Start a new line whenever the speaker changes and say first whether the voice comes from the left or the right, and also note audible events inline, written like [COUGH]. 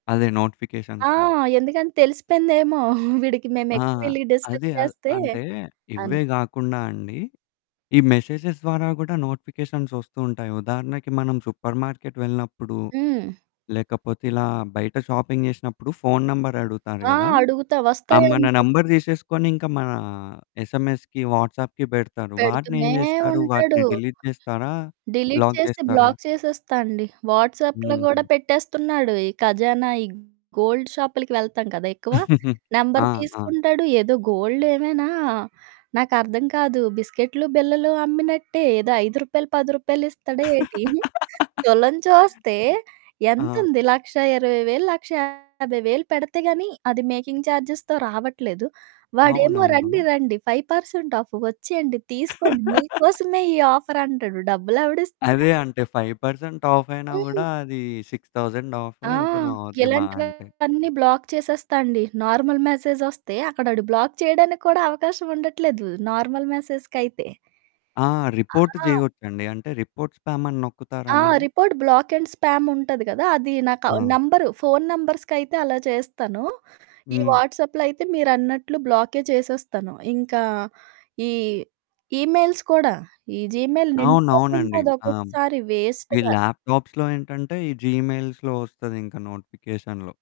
left: అదే.
right: ఆ!
left: నోటిఫికేషన్స్‌తోని.
right: ఎందుకంటే తెలిసిపోయిందేమో, [GIGGLES] వీడికి
left: ఆ!
right: మేమెక్కువెళ్లి డిస్టర్బ్
left: అది అ
right: చేస్తే,
left: అంటే ఇవే
right: అని.
left: గాకుండా అండి, ఈ మెసేజెస్ ద్వారా గూడా నోటిఫికేషన్స్ ఒస్తూ ఉంటాయి. ఉదాహరణకి మనం సూపర్ మార్కెట్ వెళ్ళినప్పుడు,
right: హ్మ్.
left: లేకపోతే ఇలా బయట షాపింగ్ జేసినప్పుడు ఫోను నంబరడుగుతారు
right: ఆ!
left: గదా!
right: అడుగుతా
left: ఆహ్, మన
right: వస్తాయండి.
left: నెంబర్ తీసేసుకొని ఇంకా మనా ఎస్ఎంఎస్‌కి వాట్సాప్‌కి పెడతారు. వాటినేం
right: పెడుతూనే
left: జేస్తరు?
right: ఉంటడు.
left: వాటిని డిలీట్ జేస్తరా?
right: డిలీట్
left: బ్లాక్
right: చేసి
left: జేస్తరా?
right: బ్లాక్ చేసేస్తా అండి. వాట్సాప్‌లో
left: హుహు.
right: గూడా పెట్టేస్తున్నాడు. ఈ ఖజానా ఈ గోల్డ్ షాపులకి వెళ్తాం కదా! ఎక్కువ.
left: [CHUCKLES] ఆ!
right: నంబర్
left: ఆ!
right: తీసుకుంటాడు. ఏదో గోల్డ్ ఏమైనా నాకర్థం కాదు. బిస్కెట్లు, బిళ్ళలు అమ్మినట్టే ఏదో రూ. 5, రూ. 10 ఇస్తడా ఏటి? [GIGGLES]
left: [LAUGHS]
right: తులం చూస్తే
left: ఆ!
right: ఎంతుంది, 1,20,000, 1,50,000 పెడితే గాని, అది మేకింగ్ చార్జెస్‌తో రావట్లేదు. వాడేమో రండి
left: అవునవును.
right: రండి 5% ఆఫ్ వచ్చేయండి. తీసుకోండి
left: [LAUGHS]
right: మీకోసమే ఈ ఆఫర్ అంటడు. డబ్బులెవడిస్తాడు?
left: అదే. అంటే 5% ఆఫ్ అయినా
right: హ్మ్.
left: గూడా, అది 6000 ఆఫో
right: ఆ!
left: ఎంతనో అవుద్ది మహా అంటే.
right: ఇలాంటివన్నీ బ్లాక్ చేసేస్తా అండి. నార్మల్ మెసేజ్ ఒస్తే అక్కడ ఆడు బ్లాక్ చేయడానికి కూడా అవకాశం ఉండట్లేదు. నార్మల్ మెసేజ్‌‌కైతే.
left: ఆ! రిపోర్ట్
right: ఆ!
left: జేయొచ్చండి. అంటే రిపోర్ట్ స్పామ్ అని నొక్కుతారా
right: ఆ!
left: మళ్ళి?
right: రిపోర్ట్ బ్లాక్ అండ్ స్పామ్ ఉంటది గదా! అది నాకు
left: ఆ!
right: నంబరు ఫోను నంబర్స్‌కైతే అలా చేస్తాను. ఈ
left: హ్మ్.
right: వాట్సాప్‌లో అయితే మీరన్నట్లు బ్లాకే చేసేస్తాను. ఇంకా ఈ ఈమెయిల్స్ కూడా. ఈ జీమెయిల్
left: అవునవునండి.
right: నిండిపోతుంటది
left: ఆ!
right: ఒక్కొక్కసారి
left: ఈ
right: వేస్ట్‌గా.
left: ల్యాప్‌టాప్స్‌లో ఏంటంటే ఈ జీమెయిల్స్‌లో వస్తదింక నోటిఫికేషన్‌లో.